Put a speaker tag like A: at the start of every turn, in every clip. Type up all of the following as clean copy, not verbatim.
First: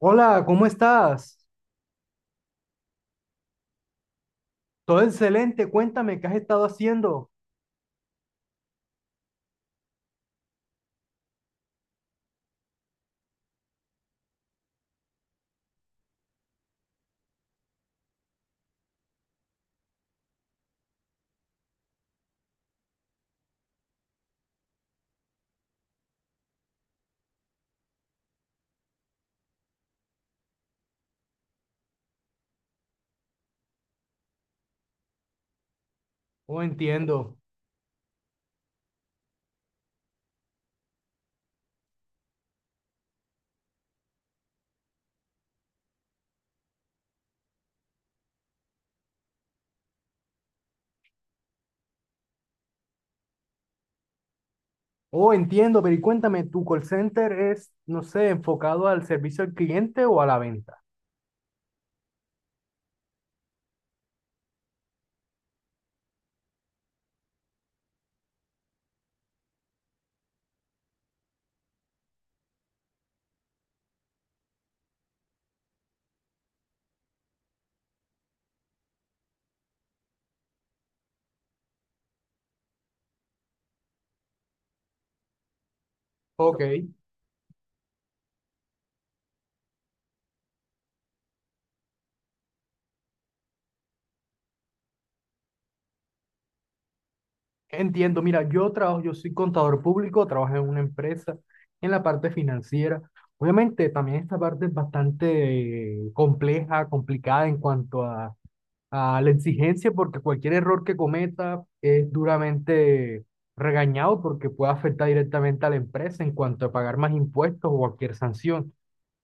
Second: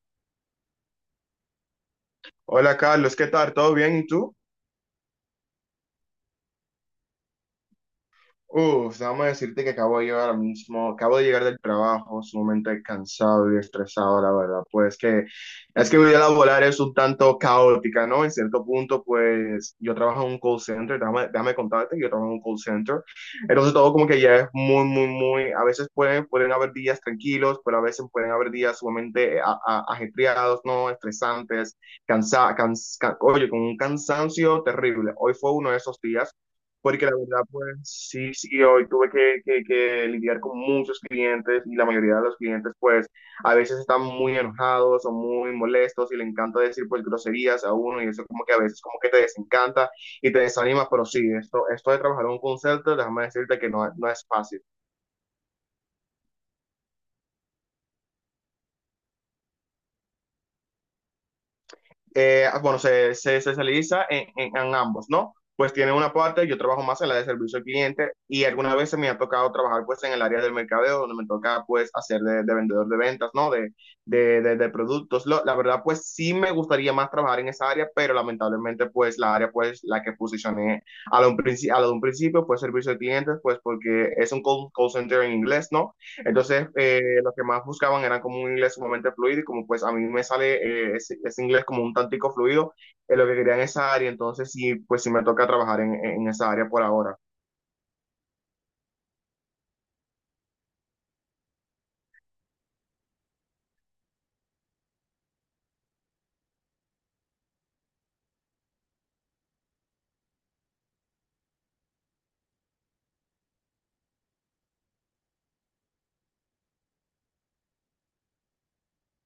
A: Hola, ¿cómo estás?
B: Hola Carlos, ¿qué tal? ¿Todo bien? ¿Y tú?
A: Todo excelente, cuéntame qué has estado haciendo.
B: Uf, déjame decirte que acabo de llegar al mismo, acabo de llegar del trabajo, sumamente cansado y estresado, la verdad. Pues que es que mi vida laboral es un tanto caótica, ¿no? En cierto punto, pues yo trabajo en un call center, déjame contarte, que yo trabajo en un call center. Entonces todo como que ya es muy, muy, muy, a veces pueden haber días tranquilos, pero a veces pueden haber días sumamente ajetreados, ¿no? Estresantes, oye, con un cansancio terrible. Hoy fue uno de esos días.
A: Oh,
B: Porque la
A: entiendo.
B: verdad, pues sí, sí, hoy tuve que lidiar con muchos clientes y la mayoría de los clientes, pues a veces están muy enojados o muy molestos y le encanta decir, pues, groserías a uno y eso como que a veces como que te desencanta y te desanima, pero sí, esto de trabajar en un call center, déjame decirte que no, no es fácil.
A: Oh, entiendo, pero y cuéntame, ¿tu call center es, no sé, enfocado al servicio al cliente o a la venta?
B: Bueno, se especializa en ambos, ¿no? Pues tiene una parte, yo trabajo más en la de servicio al cliente y algunas veces me ha tocado trabajar pues en el área del mercadeo, donde me toca pues hacer de vendedor de ventas, ¿no? De productos. La verdad pues sí me gustaría más trabajar en esa área, pero lamentablemente pues la área pues la que posicioné a lo de un principio pues servicio al cliente, pues porque es un call center en inglés, ¿no?
A: Ok,
B: Entonces, lo que más buscaban era como un inglés sumamente fluido y como pues a mí me sale ese inglés como un tantico fluido, es lo que quería en esa área, entonces sí, pues sí me toca trabajar en esa área por ahora.
A: entiendo. Mira, yo trabajo, yo soy contador público, trabajo en una empresa en la parte financiera. Obviamente, también esta parte es bastante compleja, complicada en cuanto a la exigencia porque cualquier error que cometa es duramente regañado porque puede afectar directamente a la empresa en cuanto a pagar más impuestos o cualquier sanción.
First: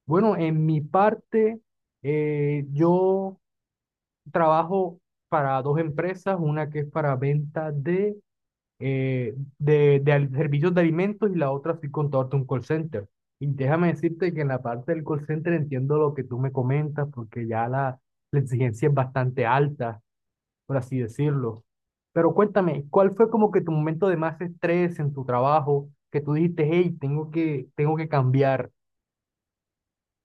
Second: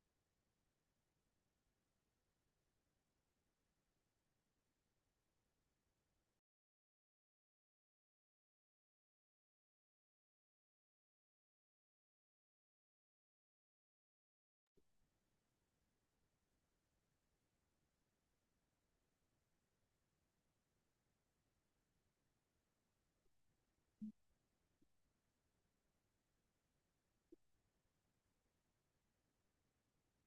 A: Bueno, en mi parte, yo trabajo para dos empresas, una que es para venta de servicios de alimentos y la otra soy contador de un call center. Y déjame decirte que en la parte del call center entiendo lo que tú me comentas porque ya la exigencia es bastante alta por así decirlo. Pero cuéntame, ¿cuál fue como que tu momento de más estrés en tu trabajo que tú dijiste, hey, tengo que cambiar?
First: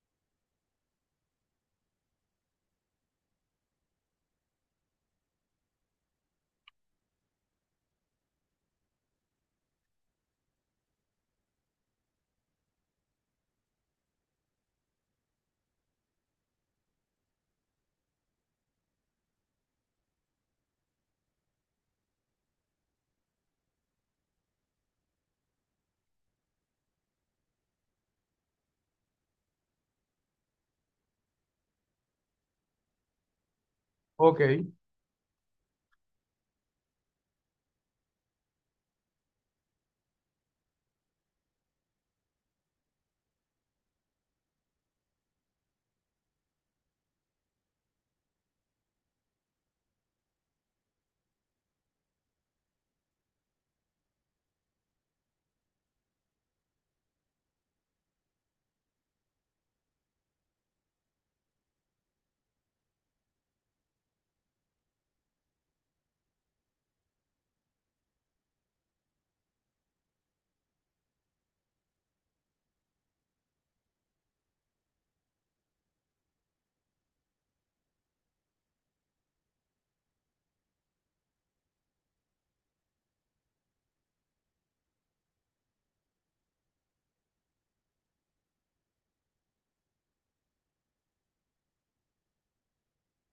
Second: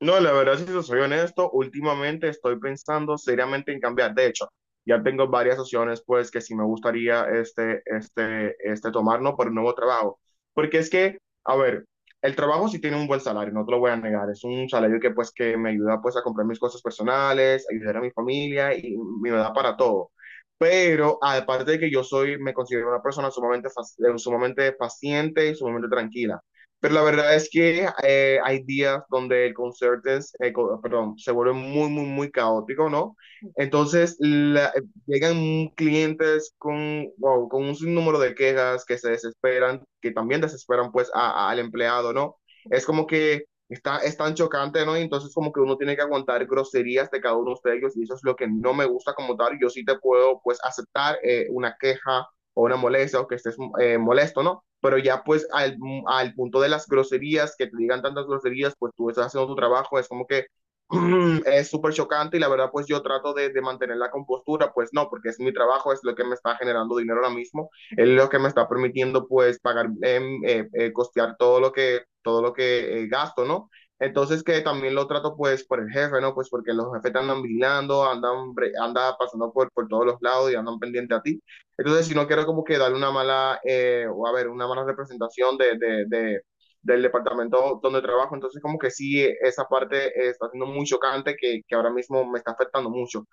B: No, la verdad, si te soy honesto, últimamente estoy pensando seriamente en cambiar. De hecho, ya tengo varias opciones, pues, que sí me gustaría este tomar, ¿no? Por un nuevo trabajo. Porque es que, a ver, el trabajo sí tiene un buen salario, no te lo voy a negar. Es un salario que, pues, que me ayuda, pues, a comprar mis cosas personales, ayudar a mi familia y me da para todo. Pero, aparte de que yo soy, me considero una persona sumamente paciente y sumamente tranquila. Pero la verdad es que hay días donde el concierto es, perdón, se vuelve muy, muy, muy caótico, ¿no? Entonces
A: Ok,
B: la- Llegan clientes con, wow, con un sinnúmero de quejas que se desesperan, que también desesperan pues al empleado, ¿no? Es como que está, es tan chocante, ¿no? Y entonces como que uno tiene que aguantar groserías de cada uno de ellos y eso es lo que no me gusta como tal. Yo sí te puedo pues aceptar una queja o una molestia o que estés molesto, ¿no? Pero ya pues punto de las groserías, que te digan tantas groserías, pues tú estás haciendo tu trabajo, es como que es súper chocante y la verdad pues yo trato mantener la compostura, pues no, porque es mi trabajo, es lo que me está generando dinero ahora mismo, es lo que me está permitiendo pues pagar, costear todo lo que gasto, ¿no? Entonces que también lo trato pues por el jefe, ¿no? Pues porque los jefes te andan vigilando, andan pasando por todos los lados y andan pendiente a ti. Entonces, si no quiero como que darle una mala, o a ver, una mala representación del departamento donde trabajo, entonces como que sí, esa parte está siendo muy chocante que ahora mismo me está afectando mucho.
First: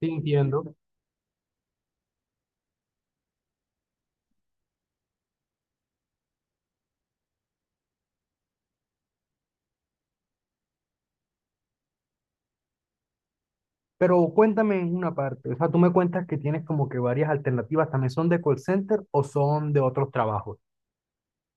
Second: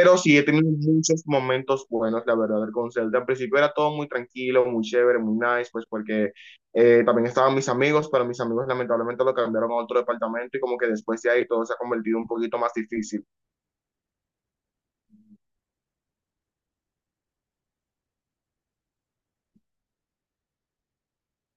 A: sí,
B: sí, he tenido
A: entiendo.
B: muchos momentos buenos, la verdad, con Zelda. Al principio era todo muy tranquilo, muy chévere, muy nice, pues porque también estaban mis amigos, pero mis amigos lamentablemente lo cambiaron a otro departamento y como que después de ahí todo se ha convertido un poquito más difícil.
A: Pero cuéntame en una parte, o sea, tú me cuentas que tienes como que varias alternativas, ¿también son de call center o son de otros trabajos?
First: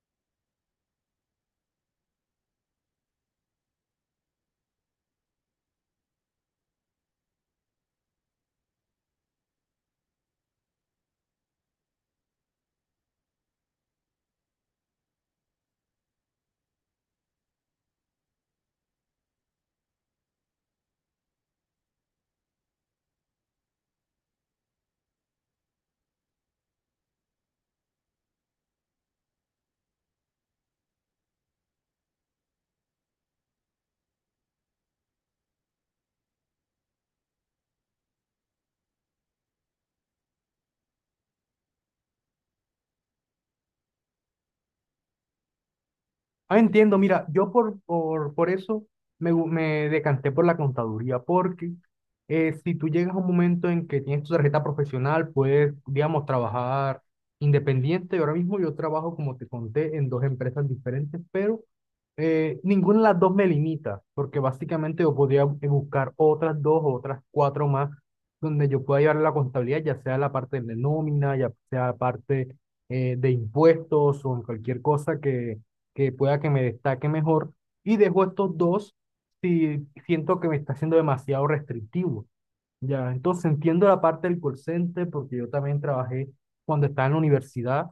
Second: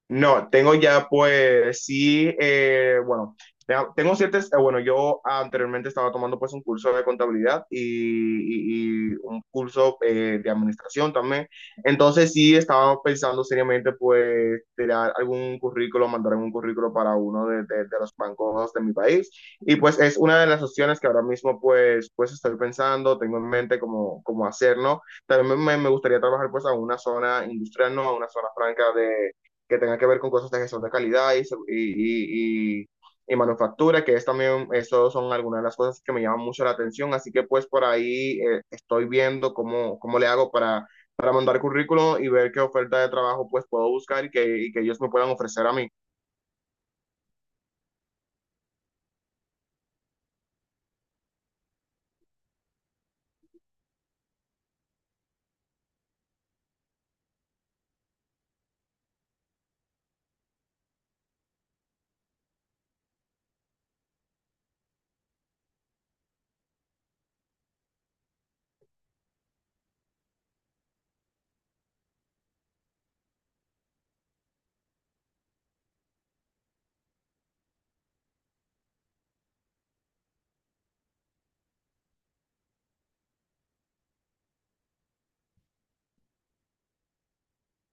B: No, tengo ya pues sí, bueno, tengo ciertas, bueno, yo anteriormente estaba tomando pues un curso de contabilidad y un curso de administración también, entonces sí estaba pensando seriamente pues tirar algún currículo, mandar algún currículo para uno de los bancos de mi país y pues es una de las opciones que ahora mismo pues, pues estoy pensando, tengo en mente cómo hacer, ¿no? También me gustaría trabajar pues a una zona industrial, ¿no? A una zona franca que tenga que ver con cosas de gestión de calidad y manufactura, que es también, eso son algunas de las cosas que me llaman mucho la atención, así que pues por ahí estoy viendo cómo le hago para mandar currículum y ver qué oferta de trabajo pues puedo buscar y que ellos me puedan ofrecer a mí.
A: Ah, entiendo, mira, yo por eso me decanté por la contaduría, porque si tú llegas a un momento en que tienes tu tarjeta profesional, puedes, digamos, trabajar independiente. Ahora mismo yo trabajo, como te conté, en dos empresas diferentes, pero ninguna de las dos me limita, porque básicamente yo podría buscar otras dos o otras cuatro más donde yo pueda llevar la contabilidad, ya sea la parte de nómina, ya sea la parte de impuestos o en cualquier cosa que pueda que me destaque mejor y dejo estos dos si siento que me está siendo demasiado restrictivo. Ya, entonces entiendo la parte del call center porque yo también trabajé cuando estaba en la universidad,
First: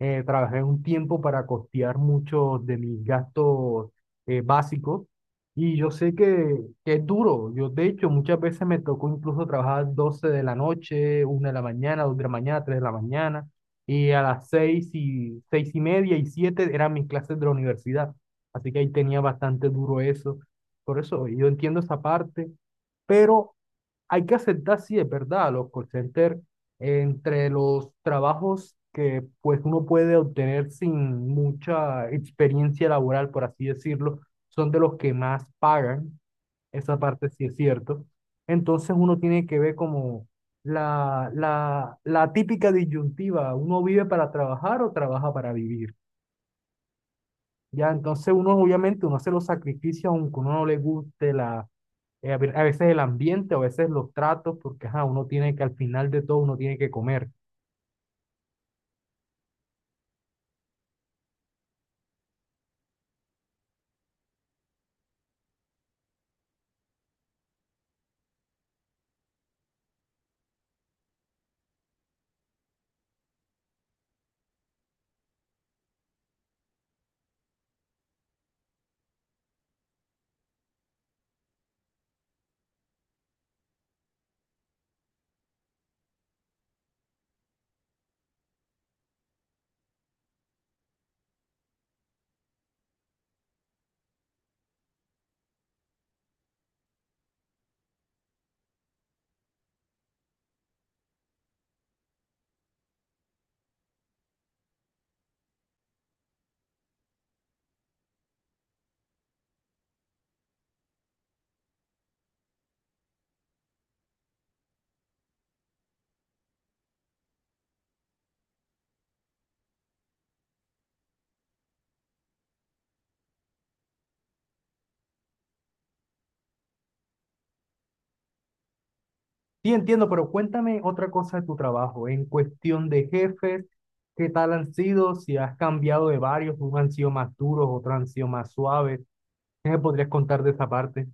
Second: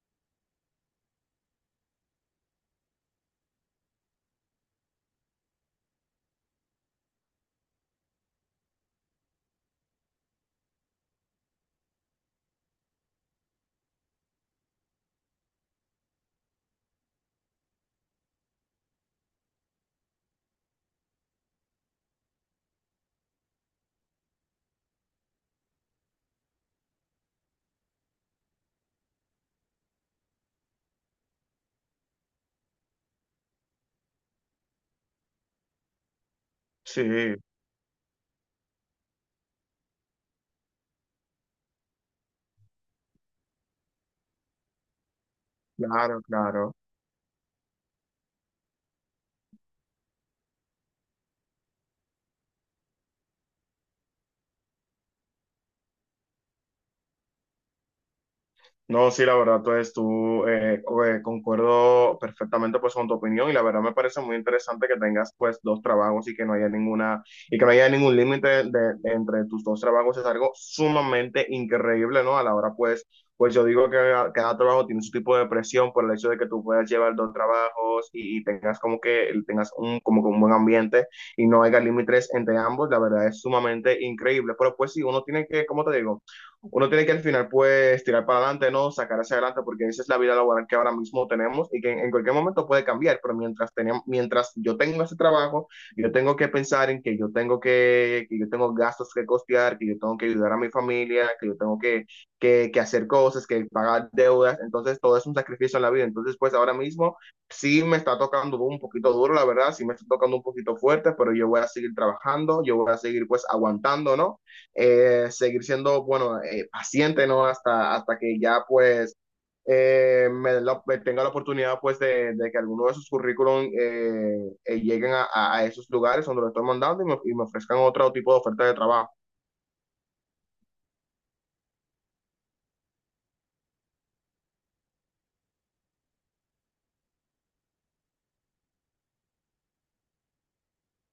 A: trabajé un tiempo para costear muchos de mis gastos básicos y yo sé que es duro. Yo, de hecho, muchas veces me tocó incluso trabajar 12 de la noche, 1 de la mañana, 2 de la mañana, 3 de la mañana y a las 6 y 6:30 y 7 eran mis clases de la universidad. Así que ahí tenía bastante duro eso. Por eso yo entiendo esa parte. Pero hay que aceptar, sí, es verdad, los call centers, entre los trabajos que pues uno puede obtener sin mucha experiencia laboral, por así decirlo, son de los que más pagan, esa parte
B: Sí,
A: sí es cierto. Entonces uno tiene que ver como la típica disyuntiva, uno vive para trabajar o trabaja para vivir.
B: claro, claro.
A: Ya, entonces uno obviamente uno hace los sacrificios aunque uno no le guste a veces el ambiente, a veces los tratos, porque ajá, uno tiene que al final de todo uno tiene que comer.
B: No, sí, la verdad, pues tú concuerdo perfectamente pues con tu opinión y la verdad me parece muy interesante que tengas pues dos trabajos y que no haya ninguna y que no haya ningún límite entre tus dos trabajos es algo sumamente increíble, ¿no? A la hora pues pues yo digo que cada, cada trabajo tiene su tipo de presión por el hecho de que tú puedas llevar dos trabajos y tengas como que tengas un como que un buen ambiente y no haya límites entre ambos, la verdad es sumamente increíble, pero pues sí, uno tiene que, como te digo? Uno tiene que al final pues tirar para adelante, ¿no? Sacar hacia adelante porque esa es la vida laboral que ahora mismo tenemos y que en cualquier momento puede cambiar, pero mientras, mientras yo tengo ese trabajo, yo tengo que pensar en que yo tengo que yo tengo gastos que costear, que yo tengo que ayudar a mi familia, que yo tengo que, que hacer cosas, que pagar deudas, entonces todo es un sacrificio en la vida, entonces pues ahora mismo sí me está tocando un poquito duro, la verdad, sí me está tocando un poquito fuerte, pero yo voy a seguir trabajando, yo voy a seguir pues aguantando, ¿no? Seguir siendo, bueno, paciente, ¿no? Hasta, hasta que ya, pues, me tenga la oportunidad, pues, de que alguno de sus currículum lleguen a esos lugares donde lo estoy mandando y me ofrezcan otro tipo de oferta de trabajo.
A: Sí, entiendo, pero cuéntame otra cosa de tu trabajo, en cuestión de jefes, ¿qué tal han sido? Si has cambiado de varios, unos han sido más duros, otros han sido más suaves. ¿Qué me podrías contar de esa parte?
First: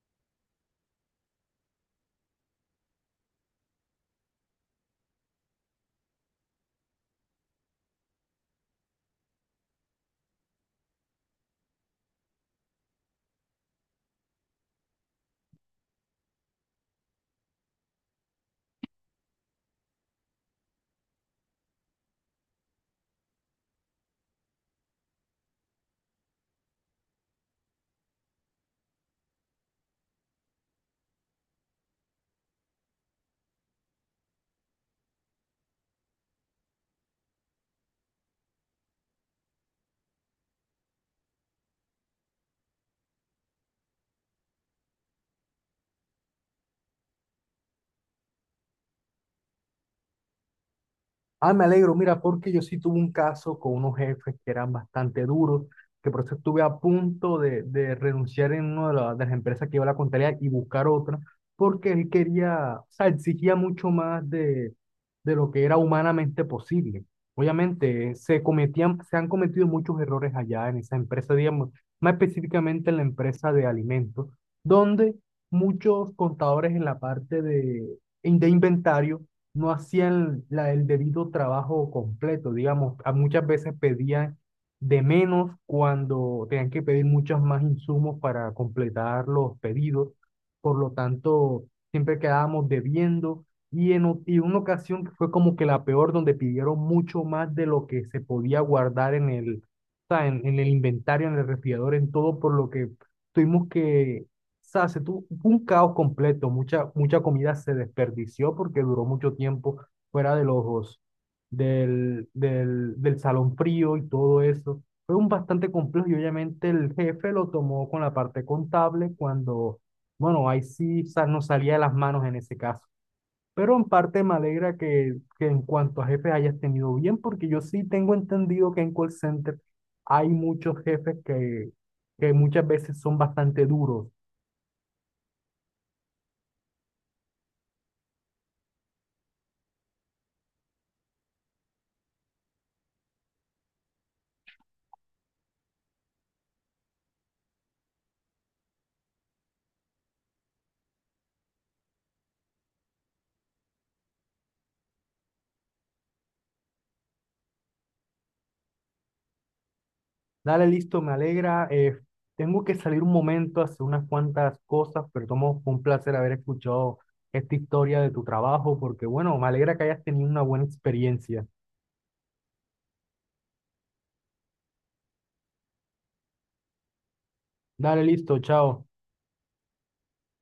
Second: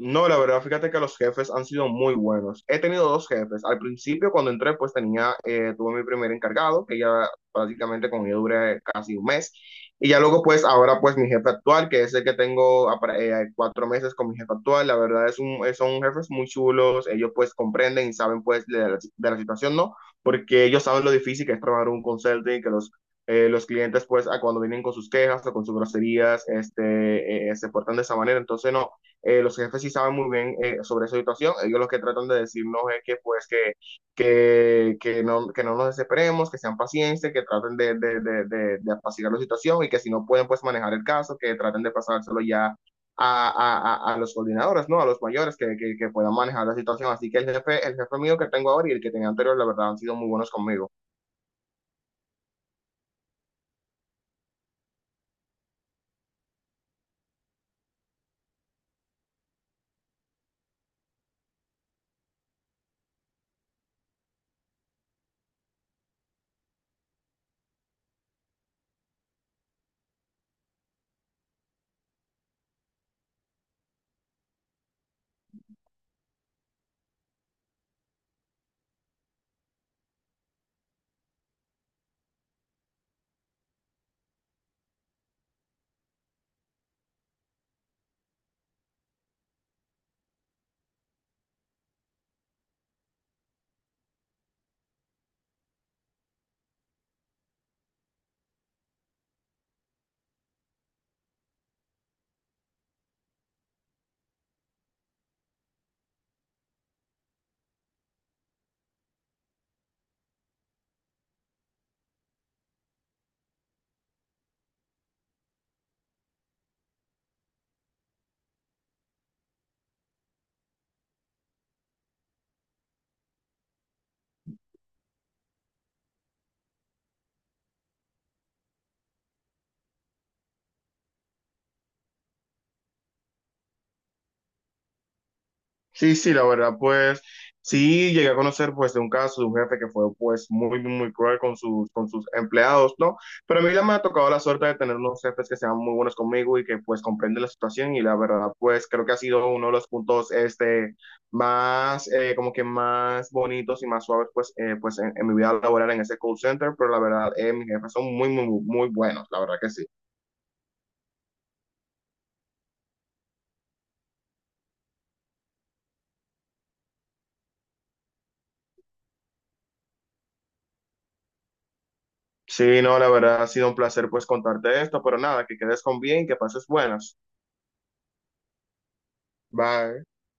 B: No, la verdad, fíjate que los jefes han sido muy buenos. He tenido dos jefes. Al principio, cuando entré, pues tenía, tuve mi primer encargado, que ya prácticamente con ella duré casi un mes. Y ya luego, pues ahora, pues mi jefe actual, que es el que tengo cuatro meses con mi jefe actual, la verdad es un, son jefes muy chulos. Ellos pues comprenden y saben pues de la situación, ¿no? Porque ellos saben lo difícil que es trabajar un consulting, que los clientes, pues, a cuando vienen con sus quejas o con sus groserías, este, se portan de esa manera. Entonces, no, los jefes sí saben muy bien sobre esa situación, ellos lo que tratan de decirnos es que pues que no nos desesperemos, que sean pacientes, que traten de apaciguar la situación y que si no pueden pues manejar el caso, que traten de pasárselo ya a los coordinadores, ¿no? A los mayores que, puedan manejar la situación. Así que el jefe mío que tengo ahora y el que tenía anterior, la verdad, han sido muy buenos conmigo.
A: Ah, me alegro, mira, porque yo sí tuve un caso con unos jefes que eran bastante duros, que por eso estuve a punto de renunciar en una de las empresas que iba a la contabilidad y buscar otra, porque él quería, o sea, exigía mucho más de lo que era humanamente posible. Obviamente, se han cometido muchos errores allá en esa empresa, digamos, más específicamente en la empresa de alimentos, donde muchos contadores en la parte de inventario no hacían el debido trabajo completo, digamos, a muchas veces pedían de menos cuando tenían que pedir muchos más insumos para completar los pedidos, por lo tanto, siempre quedábamos debiendo y y una ocasión que fue como que la peor, donde pidieron mucho más de lo que se podía guardar o sea, en el inventario, en el refrigerador, en todo, por lo que tuvimos que o sea, se tuvo fue un caos completo, mucha comida se desperdició porque duró mucho tiempo fuera de los, del salón frío y todo eso. Fue un bastante complejo y obviamente el jefe lo tomó con la parte contable cuando, bueno, ahí sí nos salía de las manos en ese caso. Pero en parte me alegra que en cuanto a jefes hayas tenido bien, porque yo sí tengo entendido que en call center hay muchos jefes que muchas veces son bastante duros.
B: Sí, sí, la verdad, pues sí llegué a conocer pues de un caso de un jefe que fue pues muy, muy cruel con sus empleados, ¿no? Pero a mí ya me ha tocado la suerte de tener unos jefes que sean muy buenos conmigo y que pues comprenden la situación y la verdad, pues creo que ha sido uno de los puntos este más, como que más bonitos y más suaves pues, pues en mi vida laboral en ese call center, pero la verdad, mis jefes son muy, muy, muy buenos, la verdad que sí.
A: Dale, listo, me alegra. Tengo que salir un momento a hacer unas cuantas cosas, pero tomo fue un placer haber escuchado esta historia de tu trabajo, porque bueno, me alegra que hayas tenido una buena experiencia.
B: Sí, no, la verdad ha sido un placer pues contarte esto, pero nada, que quedes con bien, que pases buenas.
A: Dale, listo, chao.
B: Bye.